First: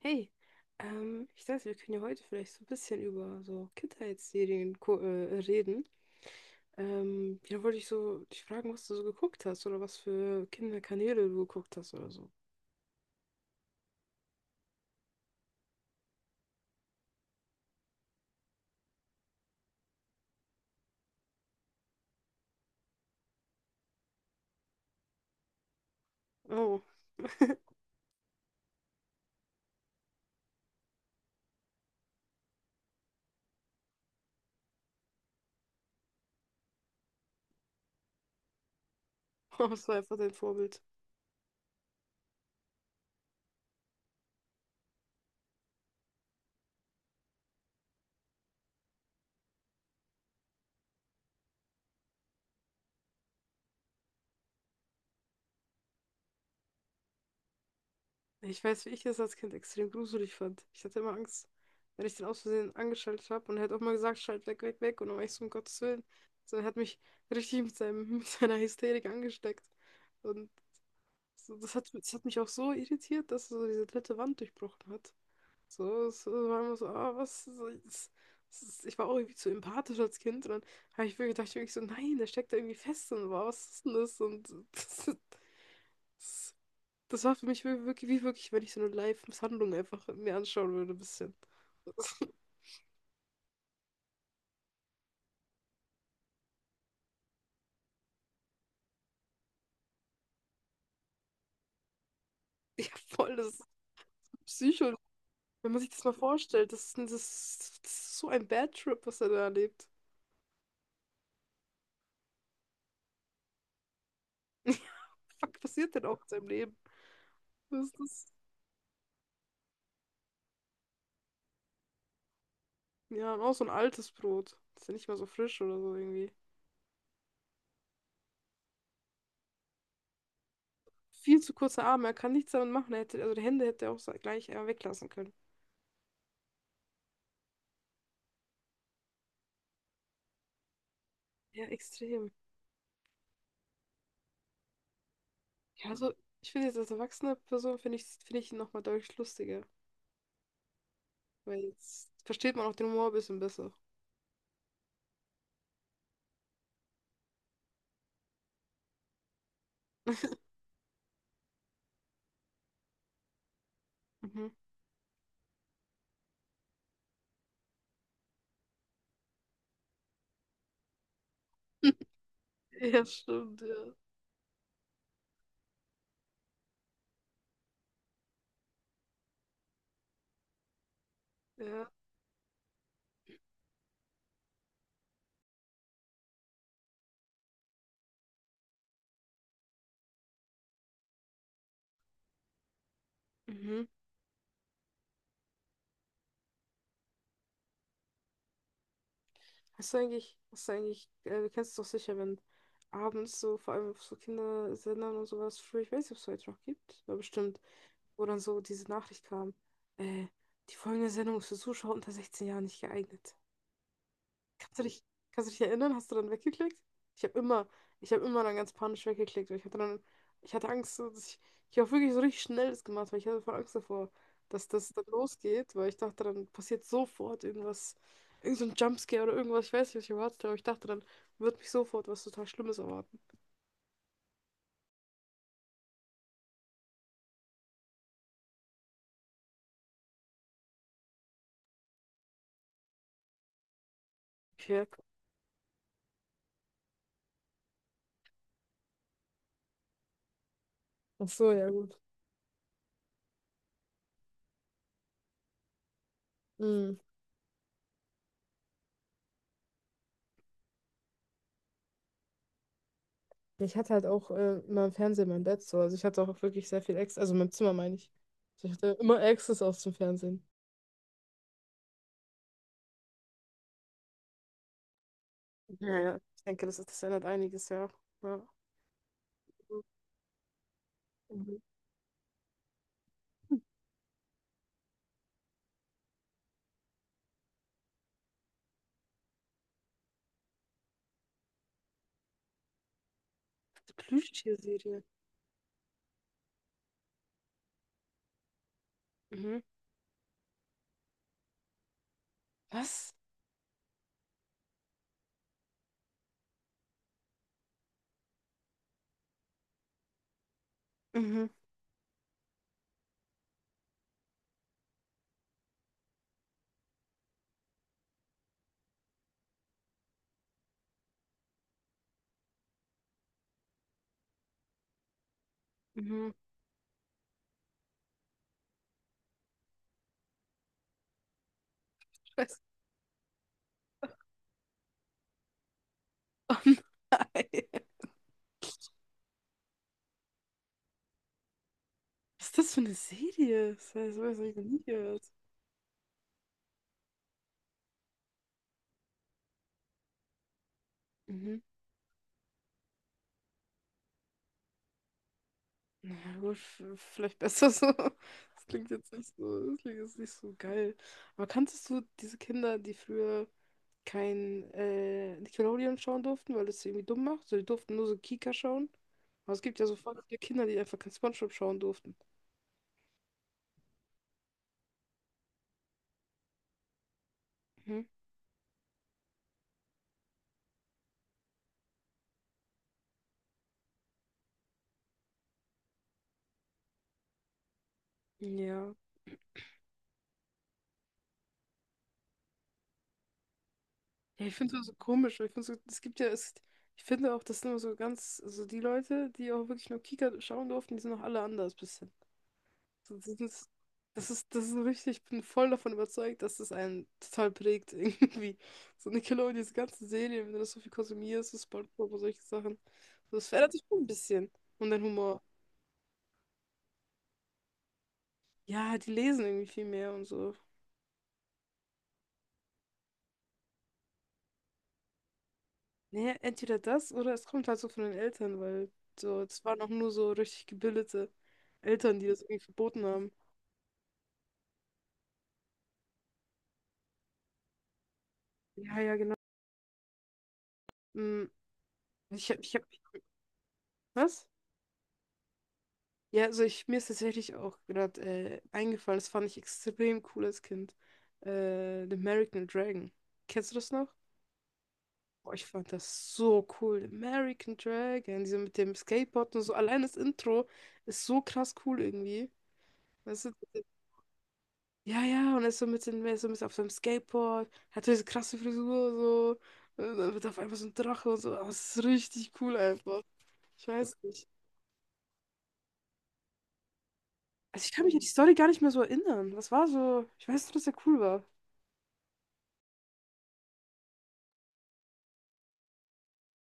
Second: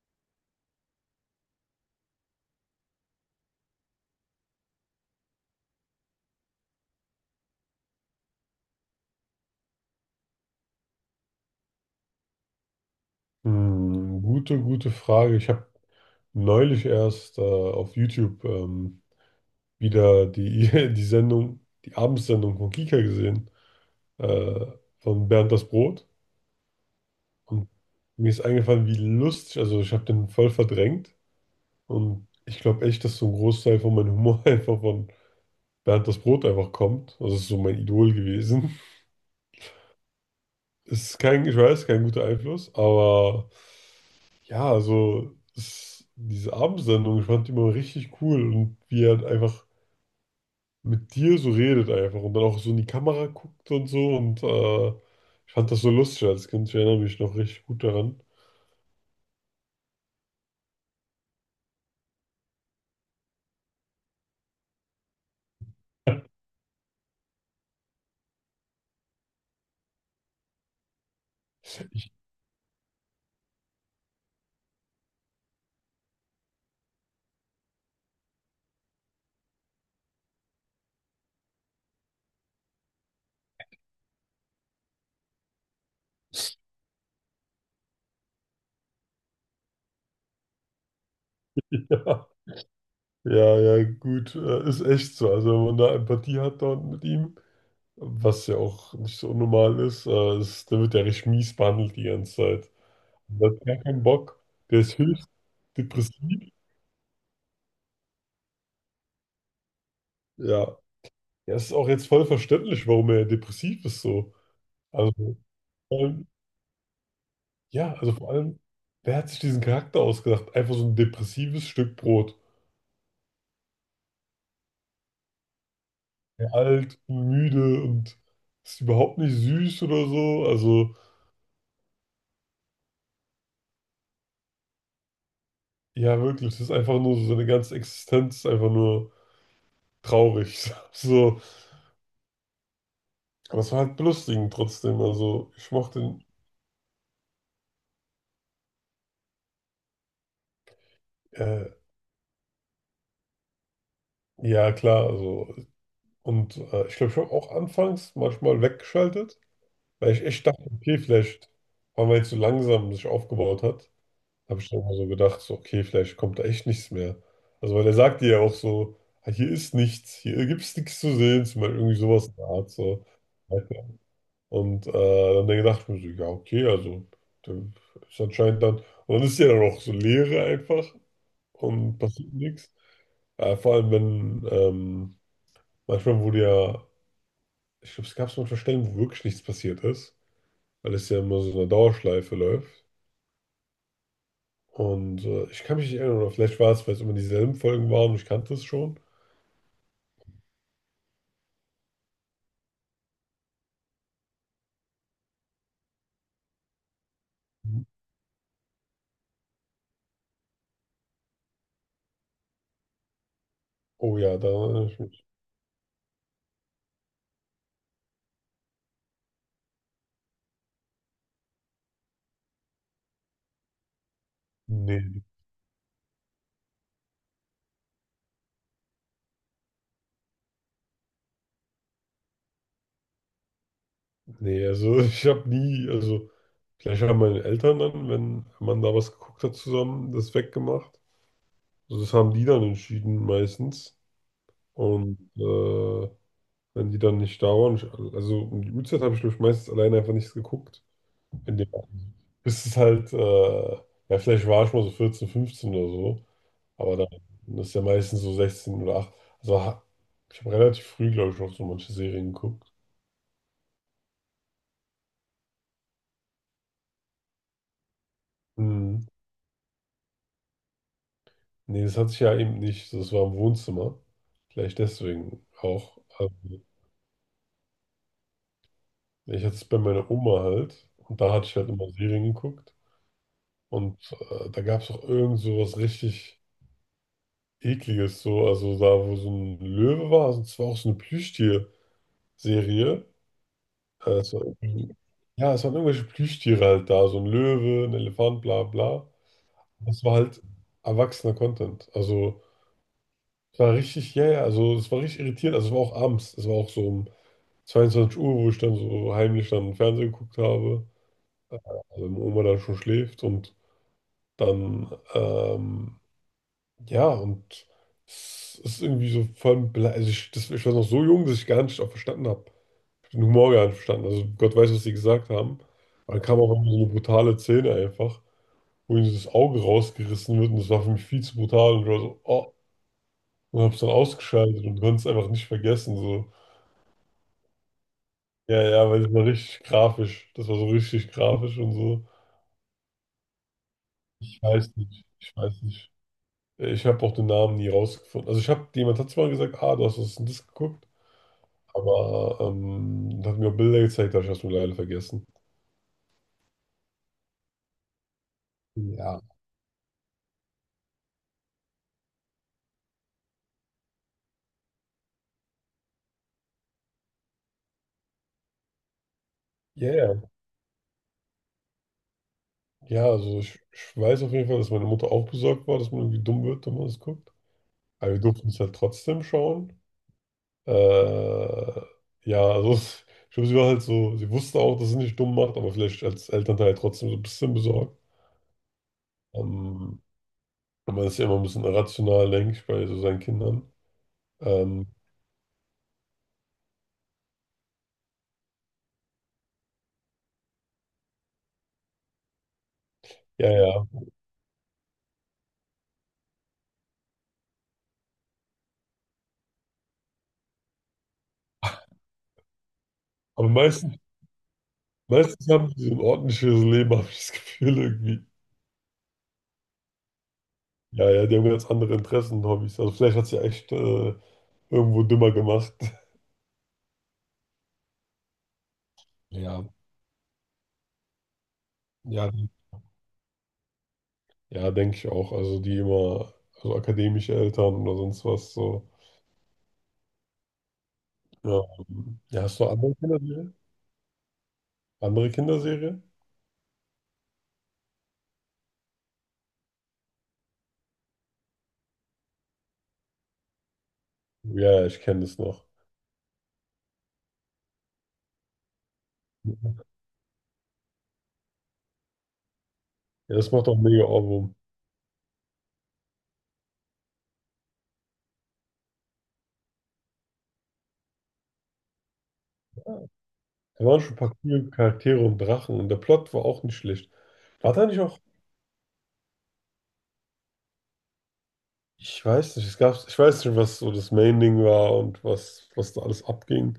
Hey, ich dachte, wir können ja heute vielleicht so ein bisschen über so Kindheitsserien reden. Ja, wollte ich so dich fragen, was du so geguckt hast oder was für Kinderkanäle du geguckt hast oder so. Hm, gute Frage. Ich habe neulich erst auf YouTube wieder die Sendung, die Abendsendung von Kika gesehen, äh, von Bernd das Brot. Oh, Und mir ist eingefallen, wie lustig, also ich habe den voll verdrängt. Und ich glaube echt, dass so ein Großteil von meinem Humor einfach von Bernd das Brot einfach kommt. Also das ist so mein Idol gewesen. was war einfach dein Vorbild? Es ist kein, ich weiß, kein guter Einfluss, aber ja, also diese Abendsendung, ich fand die immer richtig cool und wie er halt einfach mit dir so redet einfach und dann auch so in die Kamera guckt und so und ich fand das so lustig als Kind, ich erinnere mich noch richtig gut daran. Ich weiß, wie ich das als Kind extrem gruselig fand. Ich hatte immer Angst, wenn ich den aus Versehen angeschaltet habe und er hat auch mal gesagt, schalt weg, weg, weg und dann war ich so, um Gottes Willen. So, er hat mich richtig mit seinem, mit seiner Hysterik angesteckt. Und so, das hat mich auch so irritiert, dass er so diese dritte Wand durchbrochen hat. So, es war immer so, ah, was, so, ich war auch irgendwie zu empathisch als Kind und dann habe ich wirklich gedacht, wirklich so, nein, der steckt da irgendwie fest und wow, was ist denn das? Und das, das, das war für mich wirklich, wie wirklich, wenn ich so eine Live-Misshandlung einfach mir anschauen würde, ein bisschen. Ja, ja, ja, gut, ist echt so. Also wenn man da Empathie hat dann mit ihm. Was ja auch nicht so unnormal ist. Der wird ja richtig mies behandelt die ganze Zeit. Ja, voll, das Der hat ist gar keinen Bock. Der Psycho. ist höchst Wenn man sich das mal depressiv. vorstellt, das ist so ein Bad Trip, was er da erlebt. Ja. Ja, es ist auch jetzt voll verständlich, warum er depressiv ist so. Also, Fuck, passiert vor denn auch allem, in seinem Leben? Was ja, ist also das? vor allem, wer hat sich diesen Charakter ausgedacht? Einfach so ein depressives Stück Brot. Ja, und auch so ein altes Brot. Das ist ja nicht mal so frisch oder so irgendwie. Ja, alt und müde und ist überhaupt nicht süß oder so. Also, Viel zu kurze Arme, er kann nichts damit machen. Er hätte, also die Hände hätte er auch gleich weglassen können. ja, wirklich, es ist einfach nur so, seine ganze Existenz ist einfach nur traurig. So. Ja, extrem. Aber es war halt belustigend trotzdem. Also ich Ja, mochte also ihn, ich finde jetzt als erwachsene Person finde ich ihn nochmal deutlich lustiger. Weil äh, jetzt versteht man auch den Humor ein bisschen besser. ja klar, also und ich glaube, ich habe auch anfangs manchmal weggeschaltet, weil ich echt dachte, okay, vielleicht waren wir jetzt so langsam sich aufgebaut hat. Mhm. Habe ich dann immer so gedacht, so, okay, vielleicht kommt da echt nichts mehr. Also weil er sagt dir ja auch so, ah, hier ist nichts, hier gibt es nichts zu sehen, zum Beispiel irgendwie sowas in der Art. Ja, So. stimmt, ja. Und dann gedacht, ich mir so, ja, okay, also dann ist anscheinend dann, und dann ist ja dann auch so Leere einfach Ja. und passiert nichts. Vor allem, wenn manchmal wurde ja, ich glaube, es gab so manchmal Stellen, wo wirklich nichts passiert ist, weil es ja immer so eine Dauerschleife läuft. Mhm. Und ich kann mich nicht erinnern, oder vielleicht war es, weil es immer dieselben Folgen waren und ich kannte es schon. Hast du eigentlich, du kennst es doch sicher, wenn abends so, vor allem auf so Kindersendern und sowas, früher, ich weiß nicht, ob es heute noch gibt, aber bestimmt, Mhm. wo dann so diese Nachricht kam, äh, die folgende Sendung ist für Zuschauer unter 16 Jahren nicht geeignet. Oh ja, da Kannst du erinnere ich dich, mich. kannst du dich erinnern? Hast du dann weggeklickt? Ich habe immer, ich habe immer dann ganz panisch weggeklickt, weil ich hatte dann, ich hatte Angst, so ich habe wirklich so richtig schnell das gemacht, weil ich hatte voll Angst davor, dass das dann Nee, losgeht, weil ich dachte, dann passiert sofort irgendwas, irgend so ein Jumpscare oder irgendwas, ich weiß nicht, was ich erwartet habe, aber ich dachte, dann wird mich sofort was total Schlimmes erwarten. Nee, also ich habe nie, also vielleicht haben meine Eltern dann, wenn man da was geguckt hat zusammen, das weggemacht. Also das haben die dann entschieden meistens. Okay. Und wenn die dann nicht da waren, ich, also um die Uhrzeit habe ich, glaube ich, meistens alleine einfach nichts geguckt. Ach so, In dem, ja gut. bis es halt, ja, vielleicht war ich mal so 14, 15 oder so, aber Mhm. dann ist ja meistens so 16 oder 8. Also ich habe relativ früh, glaube ich, auch so manche Serien geguckt. Ich hatte halt auch immer im Fernsehen mein Bett so. Also ich hatte auch wirklich sehr viel Access, also mein Zimmer meine ich. Also ich hatte Mhm. immer Access auch zum Fernsehen. Nee, das hatte ich ja eben nicht. Das war im Wohnzimmer. Vielleicht deswegen Ja, auch. ja. Ich denke, das ändert einiges, ja. Ja. Ich hatte es bei Mhm. meiner Oma halt. Und da hatte Mhm. ich halt immer Serien geguckt. Und da gab es auch irgend so was richtig Ekliges. So. Also da, wo so ein Löwe war. Also es war auch so eine Plüschtier-Serie. Es war irgendwie, Plüschtierserie. ja, es waren irgendwelche Plüschtiere halt da. So ein Löwe, ein Elefant, bla bla. Mhm. Das war halt erwachsener Content. Also Was? es war richtig, ja, ja. Also es war richtig irritierend. Also es war auch abends. Es war auch so um 22 Uhr, wo ich dann so heimlich dann Fernsehen geguckt habe, Mhm. äh, wenn Oma dann schon schläft und dann, ja, und es ist irgendwie so voll, also ich, das, ich war noch so jung, dass ich gar nicht auch verstanden habe. Ich habe den Humor gar nicht verstanden. Also Gott weiß, was sie gesagt haben. Aber dann Mhm. kam auch irgendwie so eine brutale Szene einfach, wo ihnen so das Auge rausgerissen wird und das war für mich viel zu brutal und ich war so, oh, Scheiße. und hab's dann ausgeschaltet und konnte es einfach nicht vergessen, so. Oh nein. Ja, ja, weil das war richtig grafisch. Das war so richtig grafisch und so. Was ist das für eine Serie? Das heißt, sowas Ich habe ich so noch weiß nie nicht. gehört. Ich weiß nicht. Ich habe auch den Namen nie rausgefunden. Also ich habe, jemand hat zwar gesagt, ah, du hast das und das geguckt, Mhm. aber hat mir auch Bilder gezeigt, da habe ich das nur leider vergessen. Naja, gut, vielleicht besser so. Ja. Das klingt jetzt nicht so geil. Aber kanntest du diese Kinder, die früher kein Nickelodeon schauen durften, weil das sie irgendwie dumm macht? So, die durften nur so Kika schauen. Aber es gibt ja Ja, so ja. voll viele Kinder, die einfach kein SpongeBob schauen durften. Ja, also ich weiß auf jeden Fall, dass meine Mutter auch besorgt war, dass man irgendwie dumm wird, wenn man das guckt. Aber wir durften es halt trotzdem schauen. Äh, ja, also ich glaube, sie war halt so, sie wusste auch, dass sie nicht dumm macht, aber vielleicht als Elternteil trotzdem so ein bisschen besorgt. Ja. Ähm, man ist ja immer ein bisschen irrational, denke ich, bei so seinen Kindern. Ja, ich finde es Ähm, so komisch. Weil Ich finde so, es gibt ja, es, ich finde auch, das sind immer so ganz, so die Leute, die auch wirklich nur Kika schauen durften, die sind auch alle anders bisschen. So, ja, ja. Das ist so richtig, ich bin voll davon überzeugt, dass das einen total prägt irgendwie. So Nickelodeon, diese ganzen Serien, wenn du das so viel konsumierst, so SpongeBob und solche Sachen. So, das Aber verändert sich meistens, schon ein bisschen. Und dein Humor. meistens haben die so ein ordentliches Leben, habe ich das Gefühl irgendwie. Ja, die lesen irgendwie viel mehr und so. Ja, ja, die haben ganz andere Interessen und Hobbys. Also vielleicht hat sie echt irgendwo dümmer gemacht. Naja, entweder das oder es kommt halt so von den Eltern, weil so, es Ja, waren auch nur so richtig gebildete Eltern, die ja, das irgendwie verboten haben. ja, denke ich auch. Also die immer, also akademische Eltern oder sonst was so. Ja, ja, genau. Mm, Ja, ja, Ich hab, hast du ich hab, andere Kinderserie? was? Andere Kinderserie? Ja, also ich, mir ist tatsächlich auch gerade eingefallen, das fand ich extrem cool als Kind. The American Dragon. Kennst du das noch? Ja, ja, ich kenne das Boah, ich noch. fand das so cool. The American Dragon, diese mit dem Skateboard und so. Ja, Allein das Intro ist so krass cool irgendwie. Weißt das du? macht auch mega Ohrwurm. Ja, ja, und er ist so mit auf seinem Skateboard, hat so diese krasse Frisur, so, und dann wird auf einmal so ein Drache und so, aber es ist richtig cool Da einfach. Ich waren schon weiß ein paar nicht. coole Charaktere und Drachen und der Plot war auch nicht schlecht. War Also da ich nicht kann mich auch? an die Story gar nicht mehr so erinnern. Was war so? Ich weiß nur, dass er cool war. Ich weiß nicht, es gab, ich weiß nicht, was so das Main-Ding war und was, was da alles abging.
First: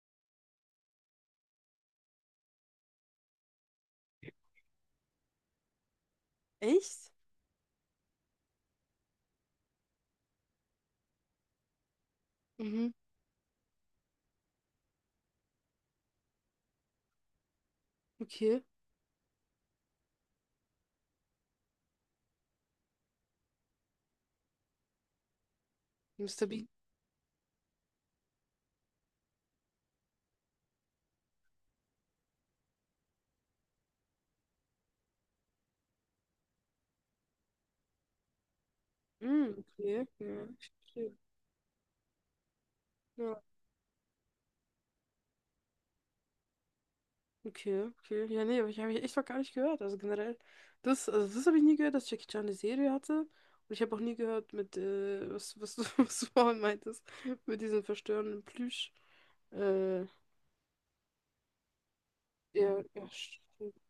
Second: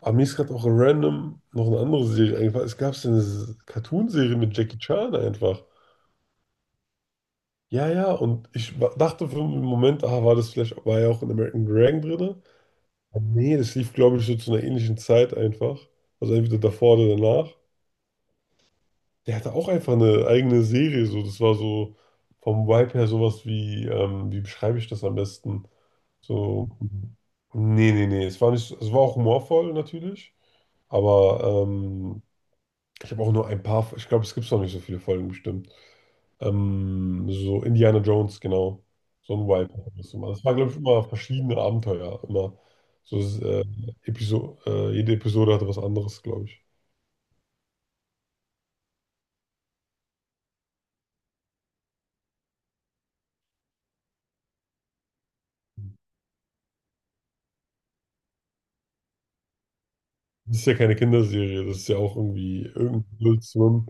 Aber mir ist gerade auch random noch eine andere Serie eingefallen. Es gab so eine Cartoon-Serie mit Jackie Chan einfach. Echt? Ja, ja, und ich dachte für einen Moment, ah, war das vielleicht, war ja auch in American Dragon drin? Mhm, Nee, das lief, glaube ich, so zu einer ähnlichen Zeit einfach. Also entweder davor oder danach. okay. Der hatte auch einfach eine eigene Serie, so. Das war so vom Vibe her sowas wie, wie beschreibe ich das am besten? Mister Bean. So. Nee, nee, nee, es war nicht, es war auch humorvoll natürlich, aber ich habe auch nur ein paar, ich glaube, es gibt noch nicht so viele Folgen bestimmt. So Indiana Jones, genau, so ein Mhm, Vibe. Hat okay. das immer. Das Ja, war, ich glaube ich, immer verstehe. verschiedene Abenteuer, immer so Episo jede Episode hatte was anderes, glaube ich. Okay, okay. Ja, nee, aber ich habe ich echt noch gar nicht gehört. Also generell, also das habe ich nie gehört, dass Jackie Chan eine Serie hatte. Und ich habe auch nie gehört mit, was du, was du vorhin meintest, mit diesem verstörenden Plüsch. Äh, Das ist ja keine Kinderserie, das ist ja auch irgendwie ja, irgendeine ja, stimmt.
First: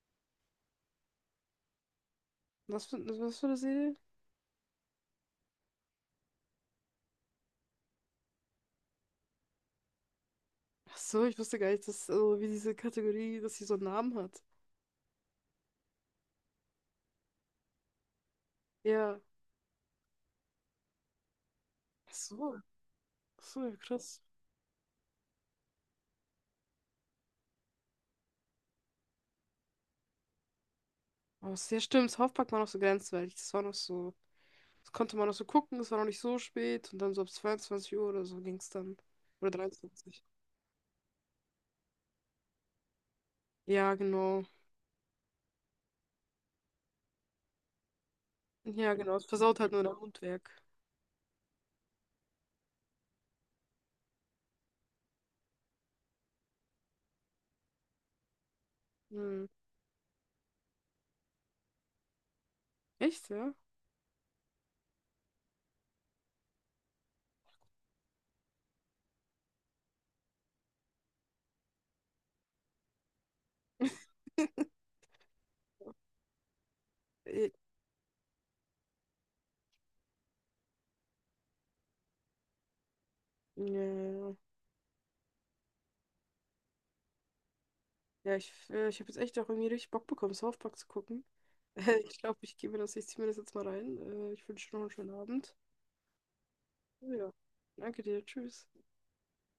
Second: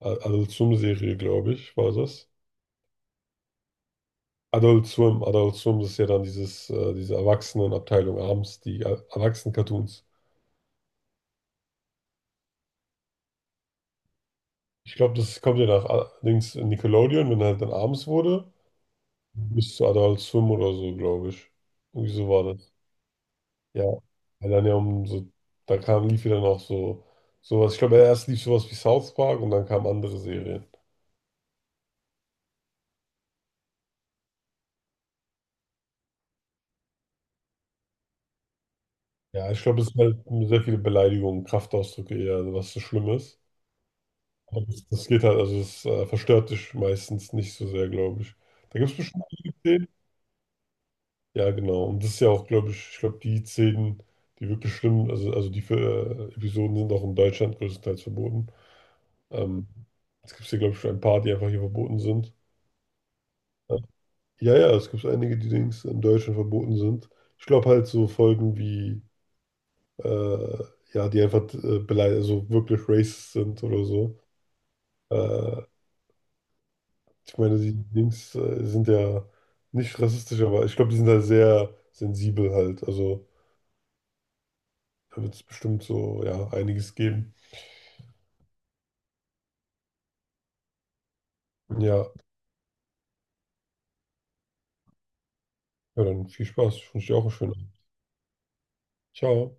Adult Swim-Serie, glaube ich, war das. Was für eine Serie? Adult Swim, das ist ja dann dieses, diese Erwachsenenabteilung abends, die Erwachsenen-Cartoons. Ach so, ich wusste gar nicht, dass, also, wie diese Kategorie, dass sie so einen Namen hat. Ich glaube, das kommt ja nach links in Nickelodeon, wenn halt dann abends wurde, Ja. bis zu Adult Swim oder so, glaube ich. Irgendwie Ach so war so, das. ach so, ja, Ja. krass. Weil dann ja um so, da kam, lief ja dann auch so sowas. Ich glaube, erst lief sowas wie South Park und dann kamen andere Serien. Aber ja, stimmt, South Park war noch so grenzwertig. Das war noch so. Das konnte man noch so gucken, es war noch nicht so spät und dann so ab 22 Uhr oder so ging es dann. Ja, Oder ich glaube, es sind 23. halt sehr viele Beleidigungen, Kraftausdrücke eher, was so schlimm ist. Ja, genau. Aber das, das geht halt, also es verstört dich meistens nicht so sehr, glaube ich. Da gibt Ja, es genau. Es bestimmt einige versaut halt nur Szenen. dein Mundwerk. Ja, genau. Und das ist ja auch, glaube ich, ich glaube, die Szenen, die wirklich schlimm, also die Episoden sind auch in Deutschland größtenteils verboten. Hm. Ähm, es gibt ja, glaube ich, schon ein paar, die einfach hier verboten sind. Echt, ja? Ja, ja, ja, es gibt einige, die Dings in Deutschland verboten sind. Ich glaube halt so Folgen wie, äh, ja, die einfach beleidigt, also wirklich racist sind oder so. Äh, Ich Äh, meine, die Dings sind ja nicht rassistisch, aber ich glaube, die sind da sehr sensibel halt. Also ja, ja, ja, da wird es bestimmt so, ja, einiges geben. ja, ich, ich habe jetzt echt auch irgendwie richtig Bock bekommen, South Park zu gucken. Ja, Ich glaube, ich ziehe mir das jetzt mal rein. Ich wünsche dir noch einen schönen Abend. ja, dann viel Spaß. Ich wünsche dir auch einen Ja, schönen Abend. danke dir. Tschüss. Ciao.